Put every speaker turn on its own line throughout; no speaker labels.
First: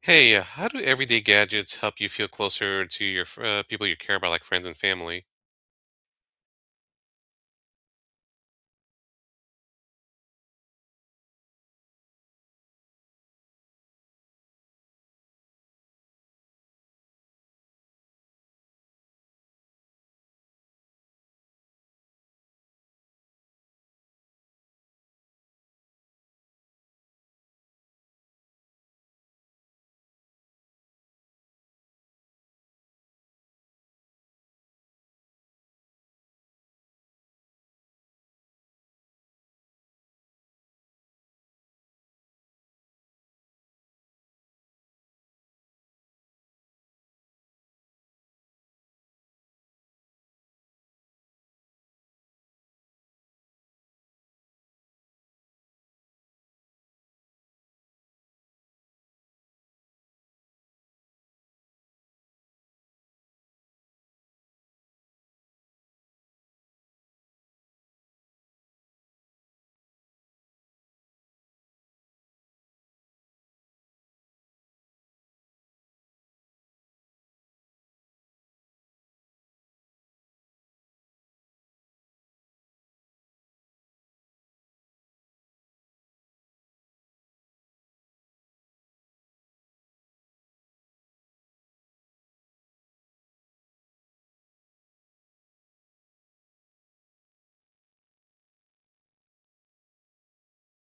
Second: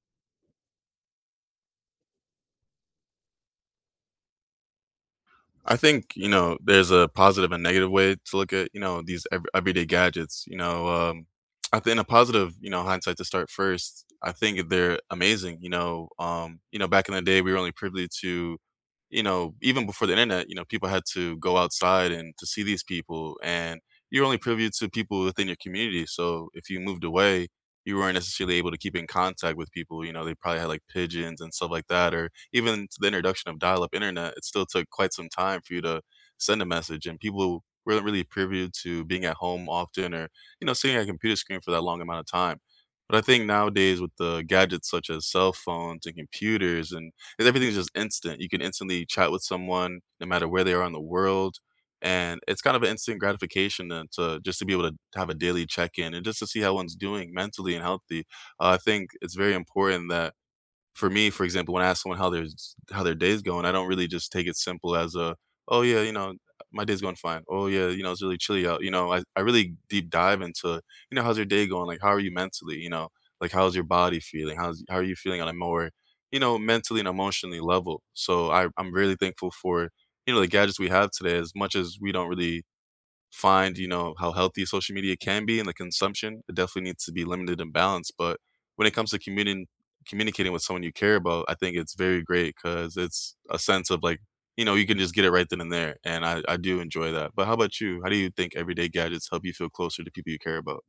How do everyday gadgets help you feel closer to your people you care about, like friends and family?
I think, you know, there's a positive and negative way to look at, you know, these everyday gadgets. You know, I think in a positive, you know, hindsight to start first, I think they're amazing. You know, back in the day, we were only privy to, you know, even before the internet, you know, people had to go outside and to see these people, and you're only privy to people within your community. So if you moved away, you weren't necessarily able to keep in contact with people. You know, they probably had like pigeons and stuff like that, or even to the introduction of dial-up internet, it still took quite some time for you to send a message. And people weren't really privy to being at home often, or you know, sitting at a computer screen for that long amount of time. But I think nowadays with the gadgets such as cell phones and computers and 'cause everything's just instant. You can instantly chat with someone no matter where they are in the world, and it's kind of an instant gratification and to just to be able to have a daily check in and just to see how one's doing mentally and healthy. I think it's very important that for me, for example, when I ask someone how their day's going, I don't really just take it simple as a, oh yeah, you know, my day's going fine. Oh yeah, you know, it's really chilly out. You know, I really deep dive into, you know, how's your day going? Like how are you mentally? You know, like how's your body feeling? How are you feeling on a more, you know, mentally and emotionally level? So I'm really thankful for, you know, the gadgets we have today, as much as we don't really find, you know, how healthy social media can be and the consumption. It definitely needs to be limited and balanced. But when it comes to communicating with someone you care about, I think it's very great because it's a sense of like, you know, you can just get it right then and there. And I do enjoy that. But how about you? How do you think everyday gadgets help you feel closer to people you care about?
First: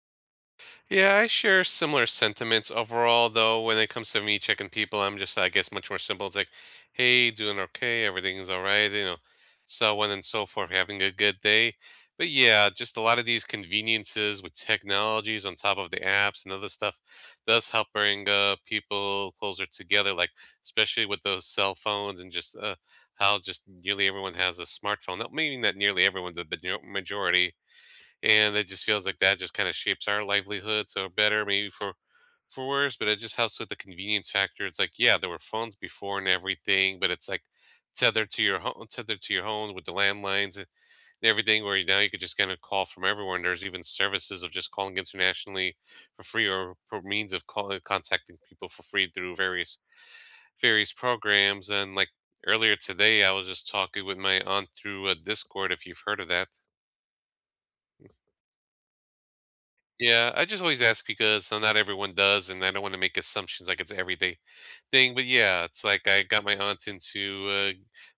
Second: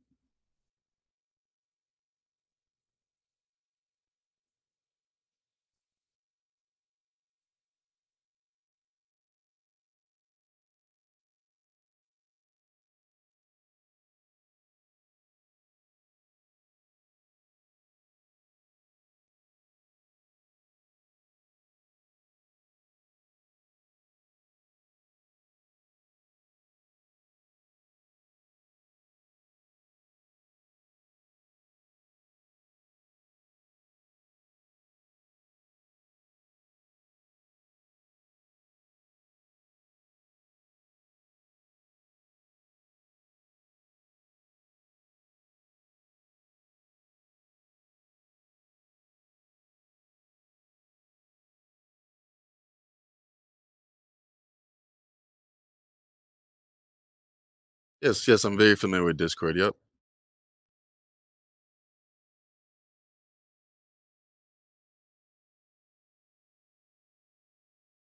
Yeah, I share similar sentiments overall, though, when it comes to me checking people, I'm just, I guess, much more simple. It's like, hey, doing okay, everything's all right, you know, so on and so forth, having a good day. But yeah, just a lot of these conveniences with technologies on top of the apps and other stuff does help bring people closer together, like especially with those cell phones and just how just nearly everyone has a smartphone. Not meaning that nearly everyone, but the majority. And it just feels like that just kind of shapes our livelihood so better maybe for worse, but it just helps with the convenience factor. It's like, yeah, there were phones before and everything, but it's like tethered to your home with the landlines and everything, where now you could just kind of call from everywhere. And there's even services of just calling internationally for free, or for means of calling contacting people for free through various programs. And like earlier today I was just talking with my aunt through a Discord, if you've heard of that.
Yes, yes, I'm very familiar with Discord. Yep.
Yeah, I just always ask because not everyone does, and I don't want to make assumptions like it's everyday thing. But yeah, it's like I got my aunt into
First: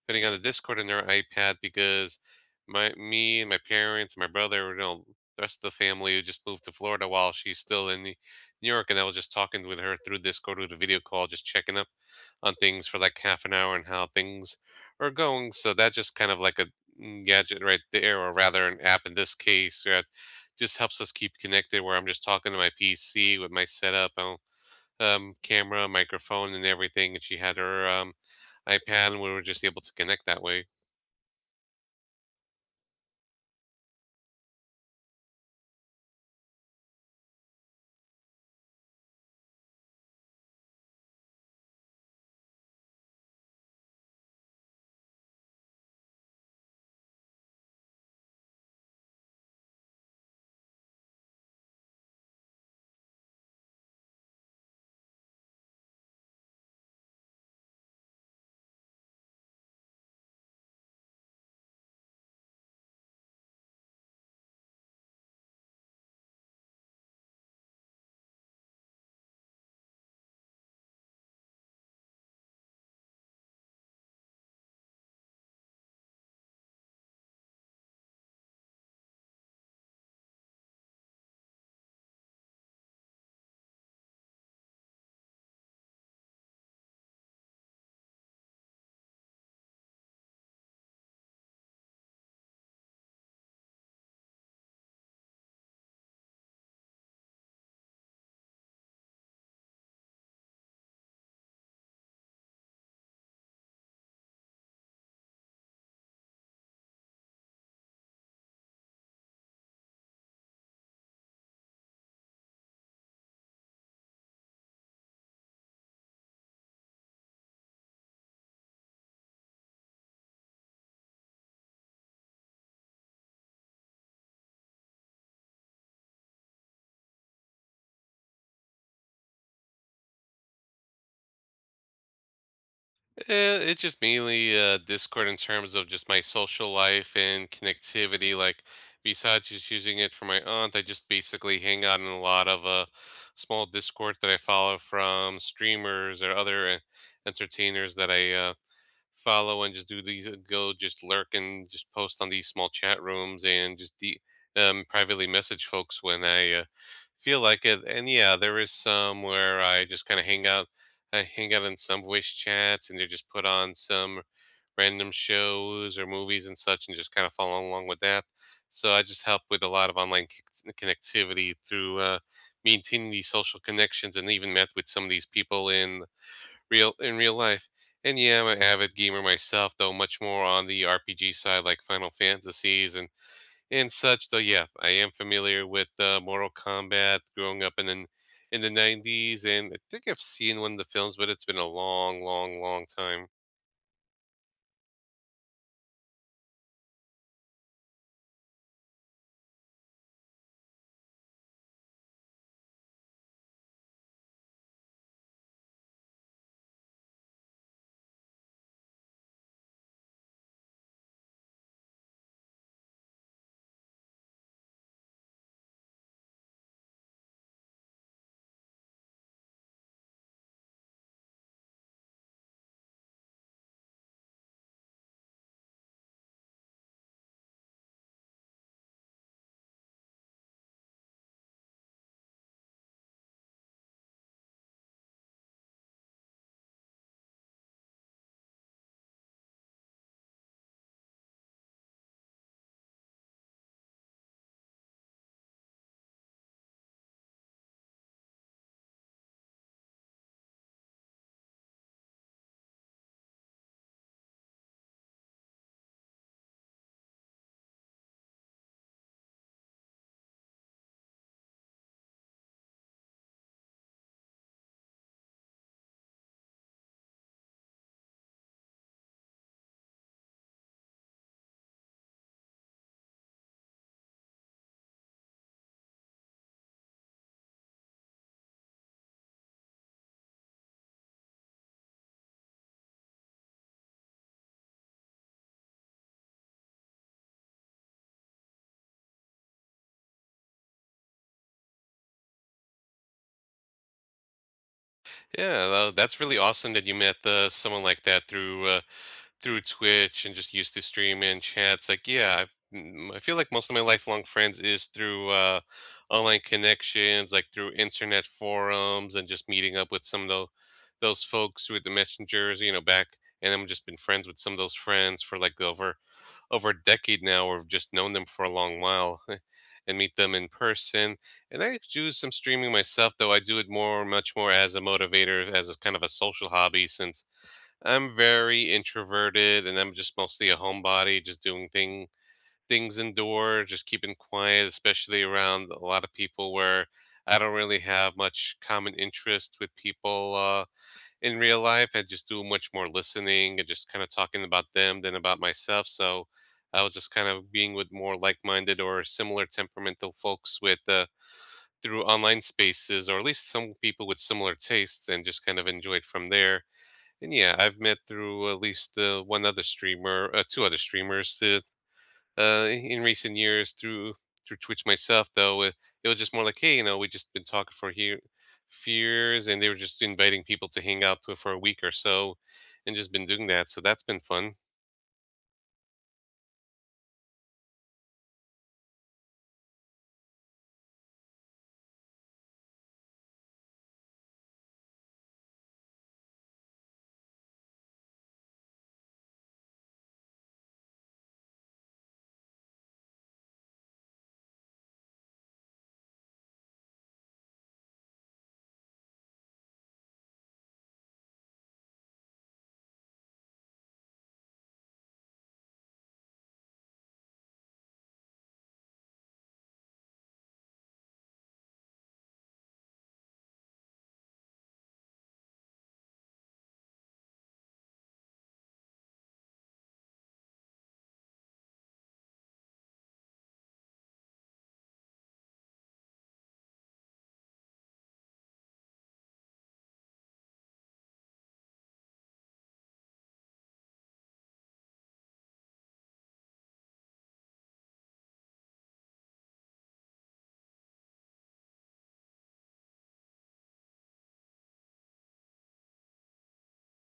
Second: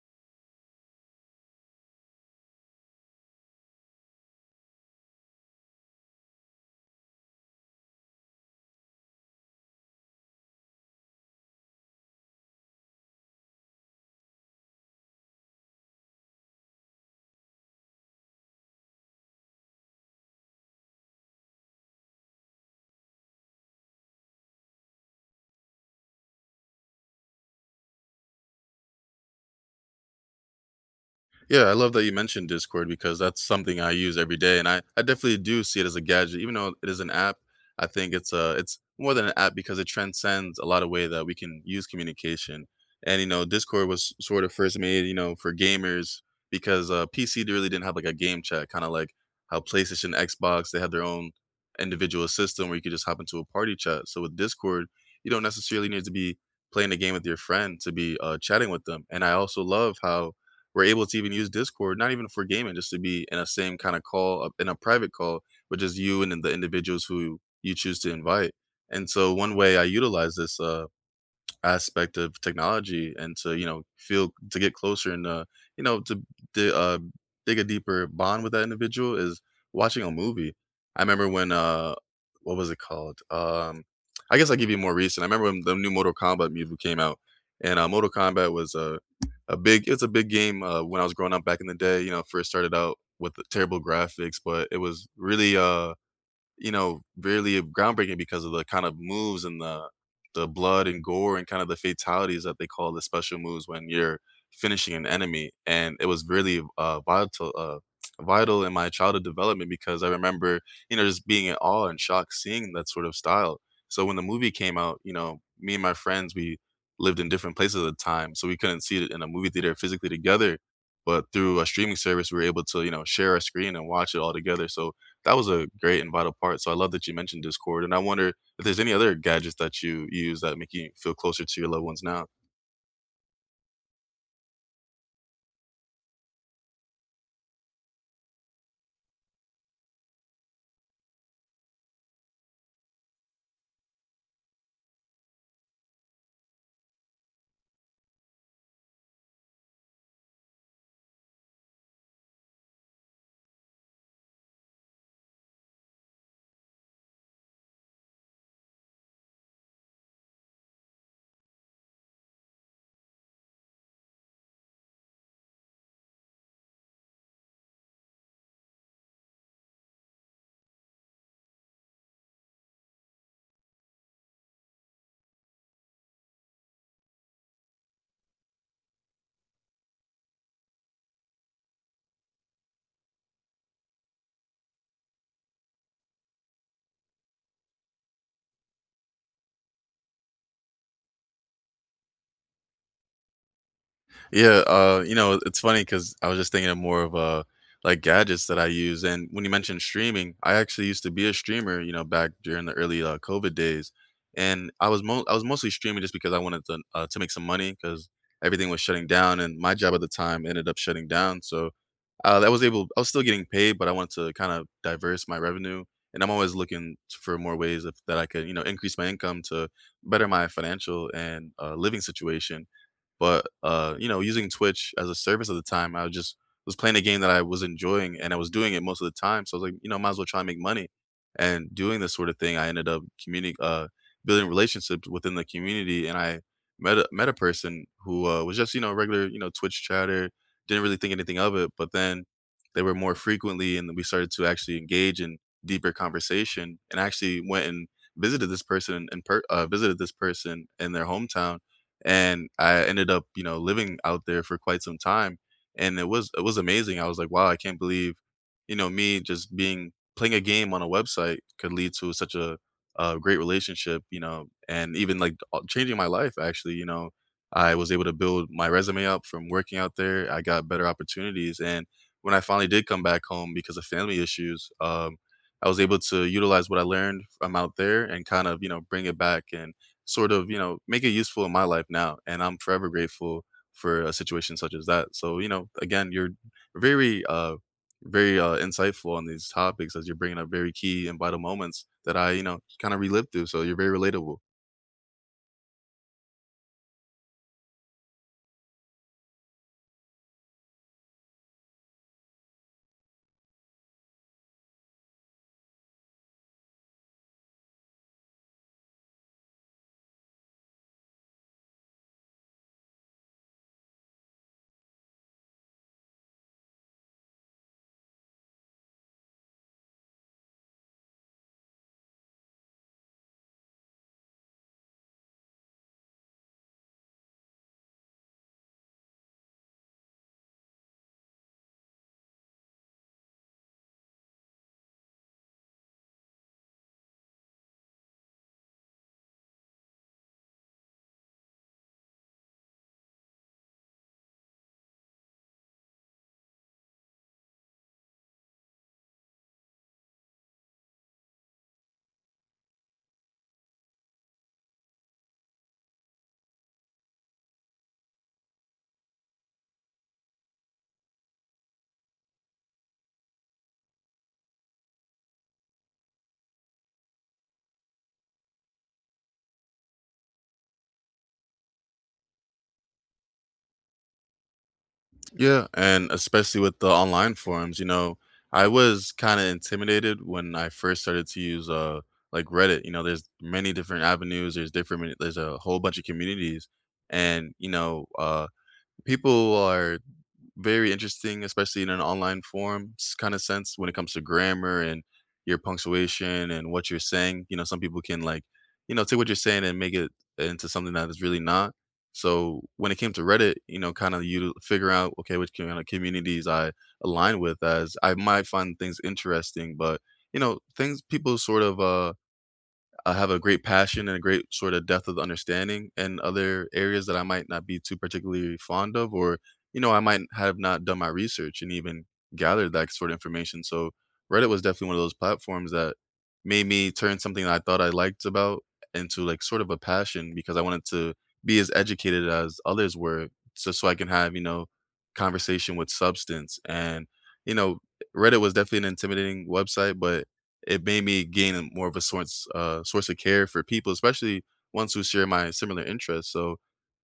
putting on the Discord on her iPad because my me and my parents, my brother, you know, the rest of the family who just moved to Florida while she's still in New York. And I was just talking with her through Discord with a video call, just checking up on things for like half an hour and how things are going. So that just kind of like a gadget right there, or rather an app in this case. Yeah, just helps us keep connected where I'm just talking to my PC with my setup, camera, microphone, and everything. And she had her iPad, and we were just able to connect that way.
Yeah, I love that you mentioned Discord because that's something I use every day, and I definitely do see it as a gadget, even though it is an app. I think it's a it's more than an app because it transcends a lot of way that we can use communication. And you know, Discord was sort of first made, you know, for gamers because PC really didn't have like a game chat, kind of like how PlayStation, Xbox, they had their own individual system where you could just hop into a party chat. So with Discord, you don't necessarily need to be playing a game with your friend to be chatting with them. And I also love how we're able to even use Discord, not even for gaming, just to be in a same kind of call, in a private call, which is you and then the individuals who you choose to invite. And so one way I utilize this aspect of technology and to you know feel to get closer and you know to di- uh dig a deeper bond with that individual is watching a movie. I remember when what was it called, I guess I'll give you more recent. I remember when the new Mortal Kombat movie came out, and Mortal Kombat was a big, it's a big game when I was growing up back in the day. You know, first started out with the terrible graphics, but it was really you know, really groundbreaking because of the kind of moves and the blood and gore and kind of the fatalities that they call the special moves when you're finishing an enemy. And it was really vital, vital in my childhood development because I remember, you know, just being in awe and shock seeing that sort of style. So when the movie came out, you know, me and my friends, we lived in different places at the time, so we couldn't see it in a movie theater physically together. But through a streaming service, we were able to, you know, share a screen and watch it all together. So that was a great and vital part. So I love that you mentioned Discord, and I wonder if there's any other gadgets that you use that make you feel closer to your loved ones now.
Eh, it's just mainly Discord in terms of just my social life and connectivity. Like, besides just using it for my aunt, I just basically hang out in a lot of small Discord that I follow from streamers or other entertainers that I follow, and just do these go just lurk and just post on these small chat rooms, and just privately message folks when I feel like it. And yeah, there is some where I just kind of hang out. I hang out in some voice chats and they just put on some random shows or movies and such, and just kind of follow along with that. So I just help with a lot of online connectivity through maintaining these social connections, and even met with some of these people in real life. And yeah, I'm an avid gamer myself, though much more on the RPG side, like Final Fantasies and such. Though yeah, I am familiar with Mortal Kombat. Growing up in the '90s, and I think I've seen one of the films, but it's been a long, long, long time.
Yeah, you know, it's funny because I was just thinking of more of like gadgets that I use. And when you mentioned streaming, I actually used to be a streamer, you know, back during the early COVID days. And I was mostly streaming just because I wanted to make some money because everything was shutting down, and my job at the time ended up shutting down. So that was able I was still getting paid, but I wanted to kind of diverse my revenue. And I'm always looking for more ways of, that I could, you know, increase my income to better my financial and living situation. But, you know, using Twitch as a service at the time, I was just was playing a game that I was enjoying, and I was doing it most of the time, so I was like, you know, might as well try and make money. And doing this sort of thing, I ended up communi building relationships within the community, and I met a person who, was just, you know, a regular, you know, Twitch chatter, didn't really think anything of it, but then they were more frequently, and we started to actually engage in deeper conversation, and I actually went and visited this person in their hometown, and I ended up, you know, living out there for quite some time, and it was amazing. I was like, "Wow, I can't believe, you know, me just being playing a game on a website could lead to such a great relationship, you know, and even like changing my life actually, you know. I was able to build my resume up from working out there. I got better opportunities, and when I finally did come back home because of family issues, I was able to utilize what I learned from out there and kind of, you know, bring it back and sort of, you know, make it useful in my life now. And I'm forever grateful for a situation such as that. So, you know, again, you're very, very insightful on these topics as you're bringing up very key and vital moments that I, you know, kind of relived through. So you're very relatable.
Yeah, that's really awesome that you met someone like that through. Through Twitch and just used to stream and chats. Like, yeah, I've, mm, I feel like most of my lifelong friends is through online connections, like through internet forums and just meeting up with some of those folks with the messengers, you know, back. And I'm just been friends with some of those friends for like over a decade now, or just known them for a long while, and meet them in person. And I do some streaming myself, though I do it more, much more as a motivator, as a kind of a social hobby, since I'm very introverted and I'm just mostly a homebody, just doing things indoor, just keeping quiet, especially around a lot of people where I don't really have much common interest with people in real life. I just do much more listening and just kind of talking about them than about myself. So I was just kind of being with more like-minded or similar temperamental folks with through online spaces, or at least some people with similar tastes, and just kind of enjoyed from there. And yeah, I've met through at least one other streamer, two other streamers in recent years through through Twitch myself. Though it was just more like, hey, you know, we just been talking for here fears, and they were just inviting people to hang out to, for a week or so, and just been doing that. So that's been fun.
Yeah. And especially with the online forums, you know, I was kind of intimidated when I first started to use, like Reddit. You know, there's many different avenues. There's a whole bunch of communities, and you know, people are very interesting, especially in an online form kind of sense when it comes to grammar and your punctuation and what you're saying. You know, some people can like, you know, take what you're saying and make it into something that is really not. So when it came to Reddit, you know, kind of you figure out okay, which kind of communities I align with, as I might find things interesting, but you know, things people sort of I have a great passion and a great sort of depth of understanding in other areas that I might not be too particularly fond of, or, you know, I might have not done my research and even gathered that sort of information. So Reddit was definitely one of those platforms that made me turn something that I thought I liked about into like sort of a passion because I wanted to be as educated as others were, so I can have, you know, conversation with substance. And, you know, Reddit was definitely an intimidating website, but it made me gain a more of a source of care for people, especially ones who share my similar interests. So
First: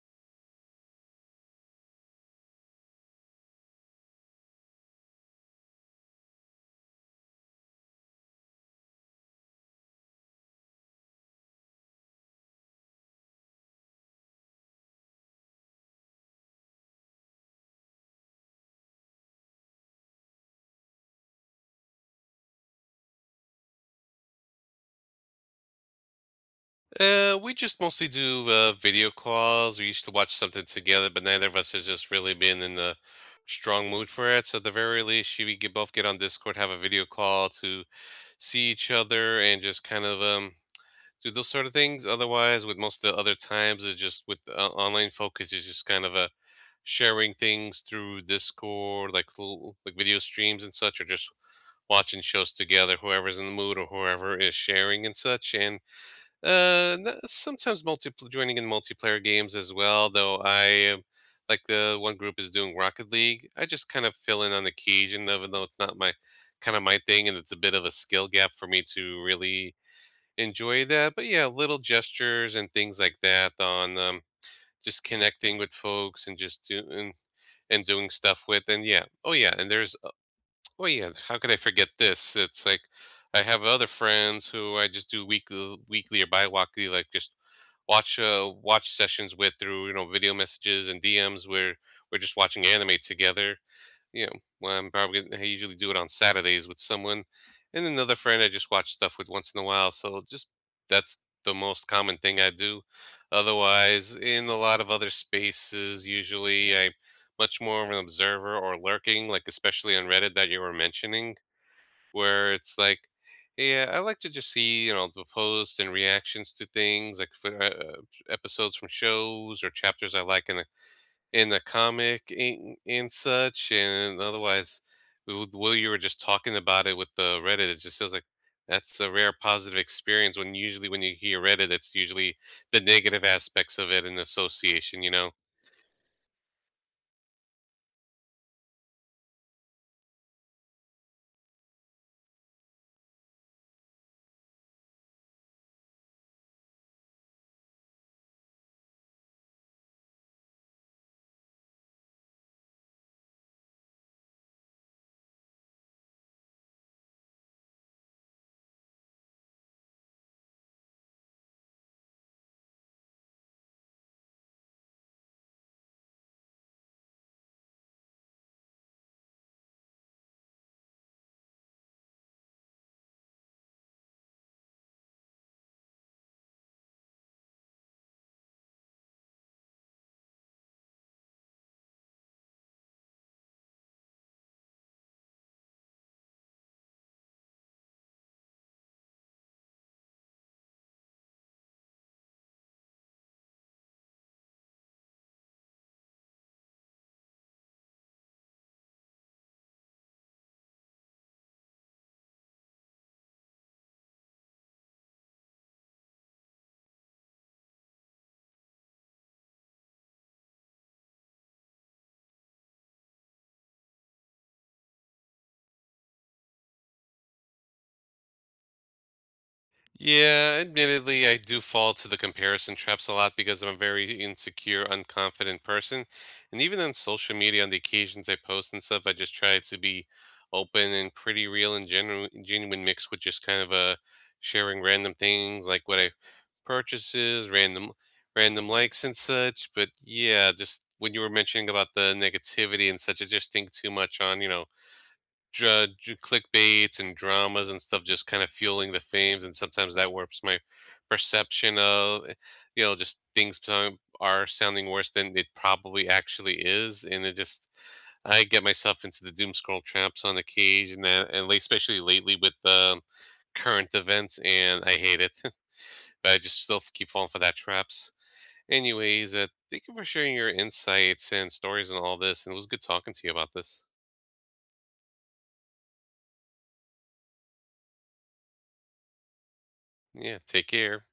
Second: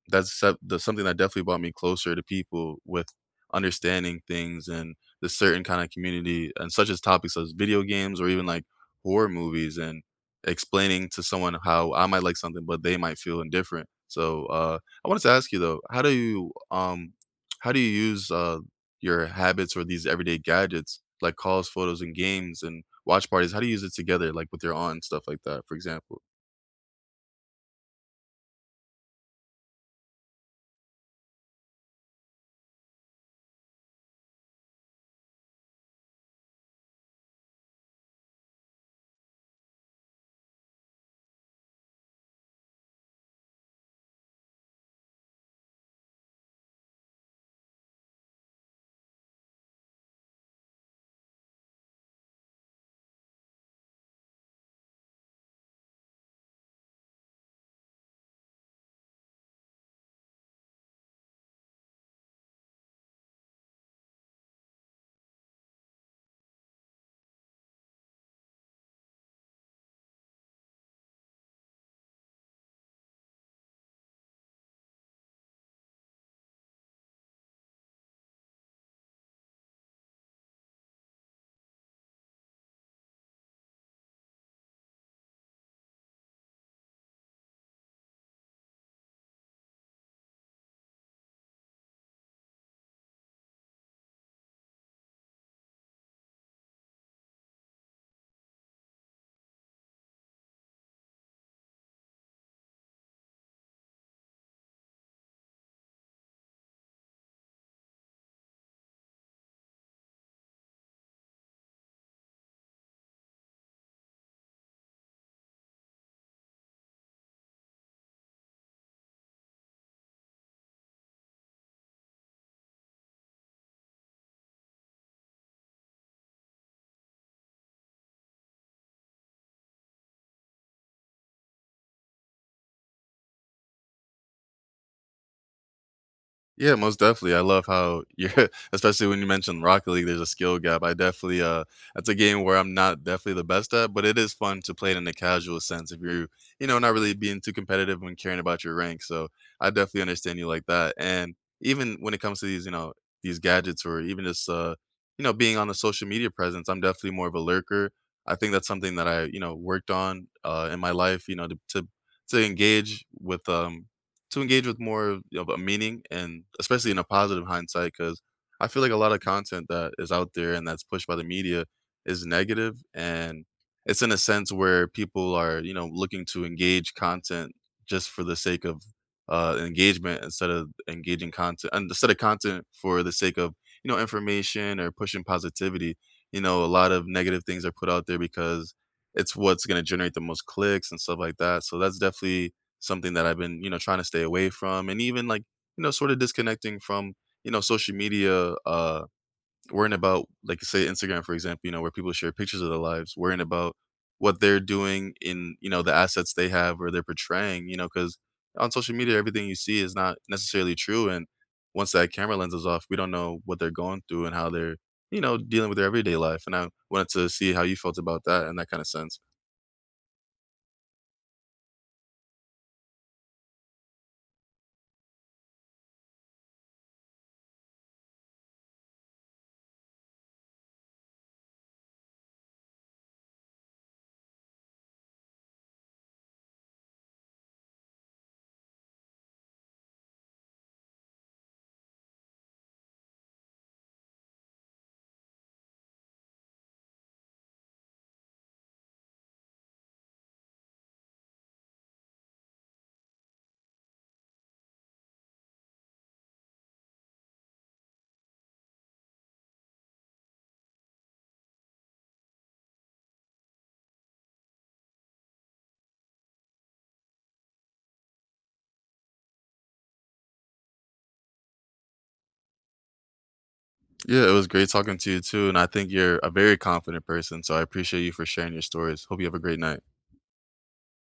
that's something that definitely brought me closer to people with understanding things and the certain kind of community and such as topics as video games or even like horror movies and explaining to someone how I might like something, but they might feel indifferent. So I wanted to ask you though, how do you use your habits or these everyday gadgets like calls, photos, and games and watch parties? How do you use it together, like with your aunt and stuff like that, for example?
We just mostly do video calls. We used to watch something together, but neither of us has just really been in the strong mood for it. So at the very least, should we get, both get on Discord, have a video call to see each other and just kind of do those sort of things. Otherwise, with most of the other times, it's just with online focus is just kind of a sharing things through Discord, like little, like video streams and such, or just watching shows together, whoever's in the mood or whoever is sharing and such. And sometimes multi joining in multiplayer games as well. Though I like the one group is doing Rocket League. I just kind of fill in on occasion, even though it's not my kind of my thing, and it's a bit of a skill gap for me to really enjoy that. But yeah, little gestures and things like that on just connecting with folks and just doing and doing stuff with. And yeah, oh yeah, and there's well, yeah. How could I forget this? It's like I have other friends who I just do weekly or bi-weekly, like just watch sessions with through you know video messages and DMs where we're just watching anime together. You know, well, I usually do it on Saturdays with someone, and another friend I just watch stuff with once in a while. So just that's the most common thing I do. Otherwise, in a lot of other spaces, usually I much more of an observer or lurking, like especially on Reddit that you were mentioning, where it's like, yeah, I like to just see you know the posts and reactions to things like for, episodes from shows or chapters I like in a in the comic and such. And otherwise, while you were just talking about it with the Reddit, it just feels like that's a rare positive experience. When usually when you hear Reddit, it's usually the negative aspects of it in association, you know.
Yeah, most definitely. I love how you're especially when you mentioned Rocket League, there's a skill gap. I definitely that's a game where I'm not definitely the best at, but it is fun to play it in a casual sense if you're, you know, not really being too competitive when caring about your rank. So I definitely understand you like that. And even when it comes to these, you know, these gadgets or even just you know, being on the social media presence, I'm definitely more of a lurker. I think that's something that I, you know, worked on in my life, you know, to engage with um to engage with more of a meaning and especially in a positive hindsight, because I feel like a lot of content that is out there and that's pushed by the media is negative, and it's in a sense where people are, you know, looking to engage content just for the sake of, engagement instead of engaging content and instead of content for the sake of, you know, information or pushing positivity. You know, a lot of negative things are put out there because it's what's gonna generate the most clicks and stuff like that, so that's definitely something that I've been, you know, trying to stay away from and even like, you know, sort of disconnecting from, you know, social media, worrying about like say Instagram, for example, you know, where people share pictures of their lives, worrying about what they're doing in, you know, the assets they have or they're portraying, you know, because on social media everything you see is not necessarily true. And once that camera lens is off, we don't know what they're going through and how they're, you know, dealing with their everyday life. And I wanted to see how you felt about that in that kind of sense.
Yeah, admittedly, I do fall to the comparison traps a lot because I'm a very insecure, unconfident person. And even on social media, on the occasions I post and stuff, I just try to be open and pretty real and genuine, genuine mixed with just kind of sharing random things like what I purchases, random likes and such. But yeah, just when you were mentioning about the negativity and such, I just think too much on, you know, clickbaits and dramas and stuff just kind of fueling the fames. And sometimes that warps my perception of you know, just things are sounding worse than it probably actually is. And it just, I get myself into the doom scroll traps on occasion. And, and especially lately with the current events, and I hate it. But I just still keep falling for that traps. Anyways, thank you for sharing your insights and stories and all this, and it was good talking to you about this.
Yeah, it was great talking to you too, and I think you're a very confident person, so I appreciate you for sharing your stories. Hope you have a great night.
Yeah, take care.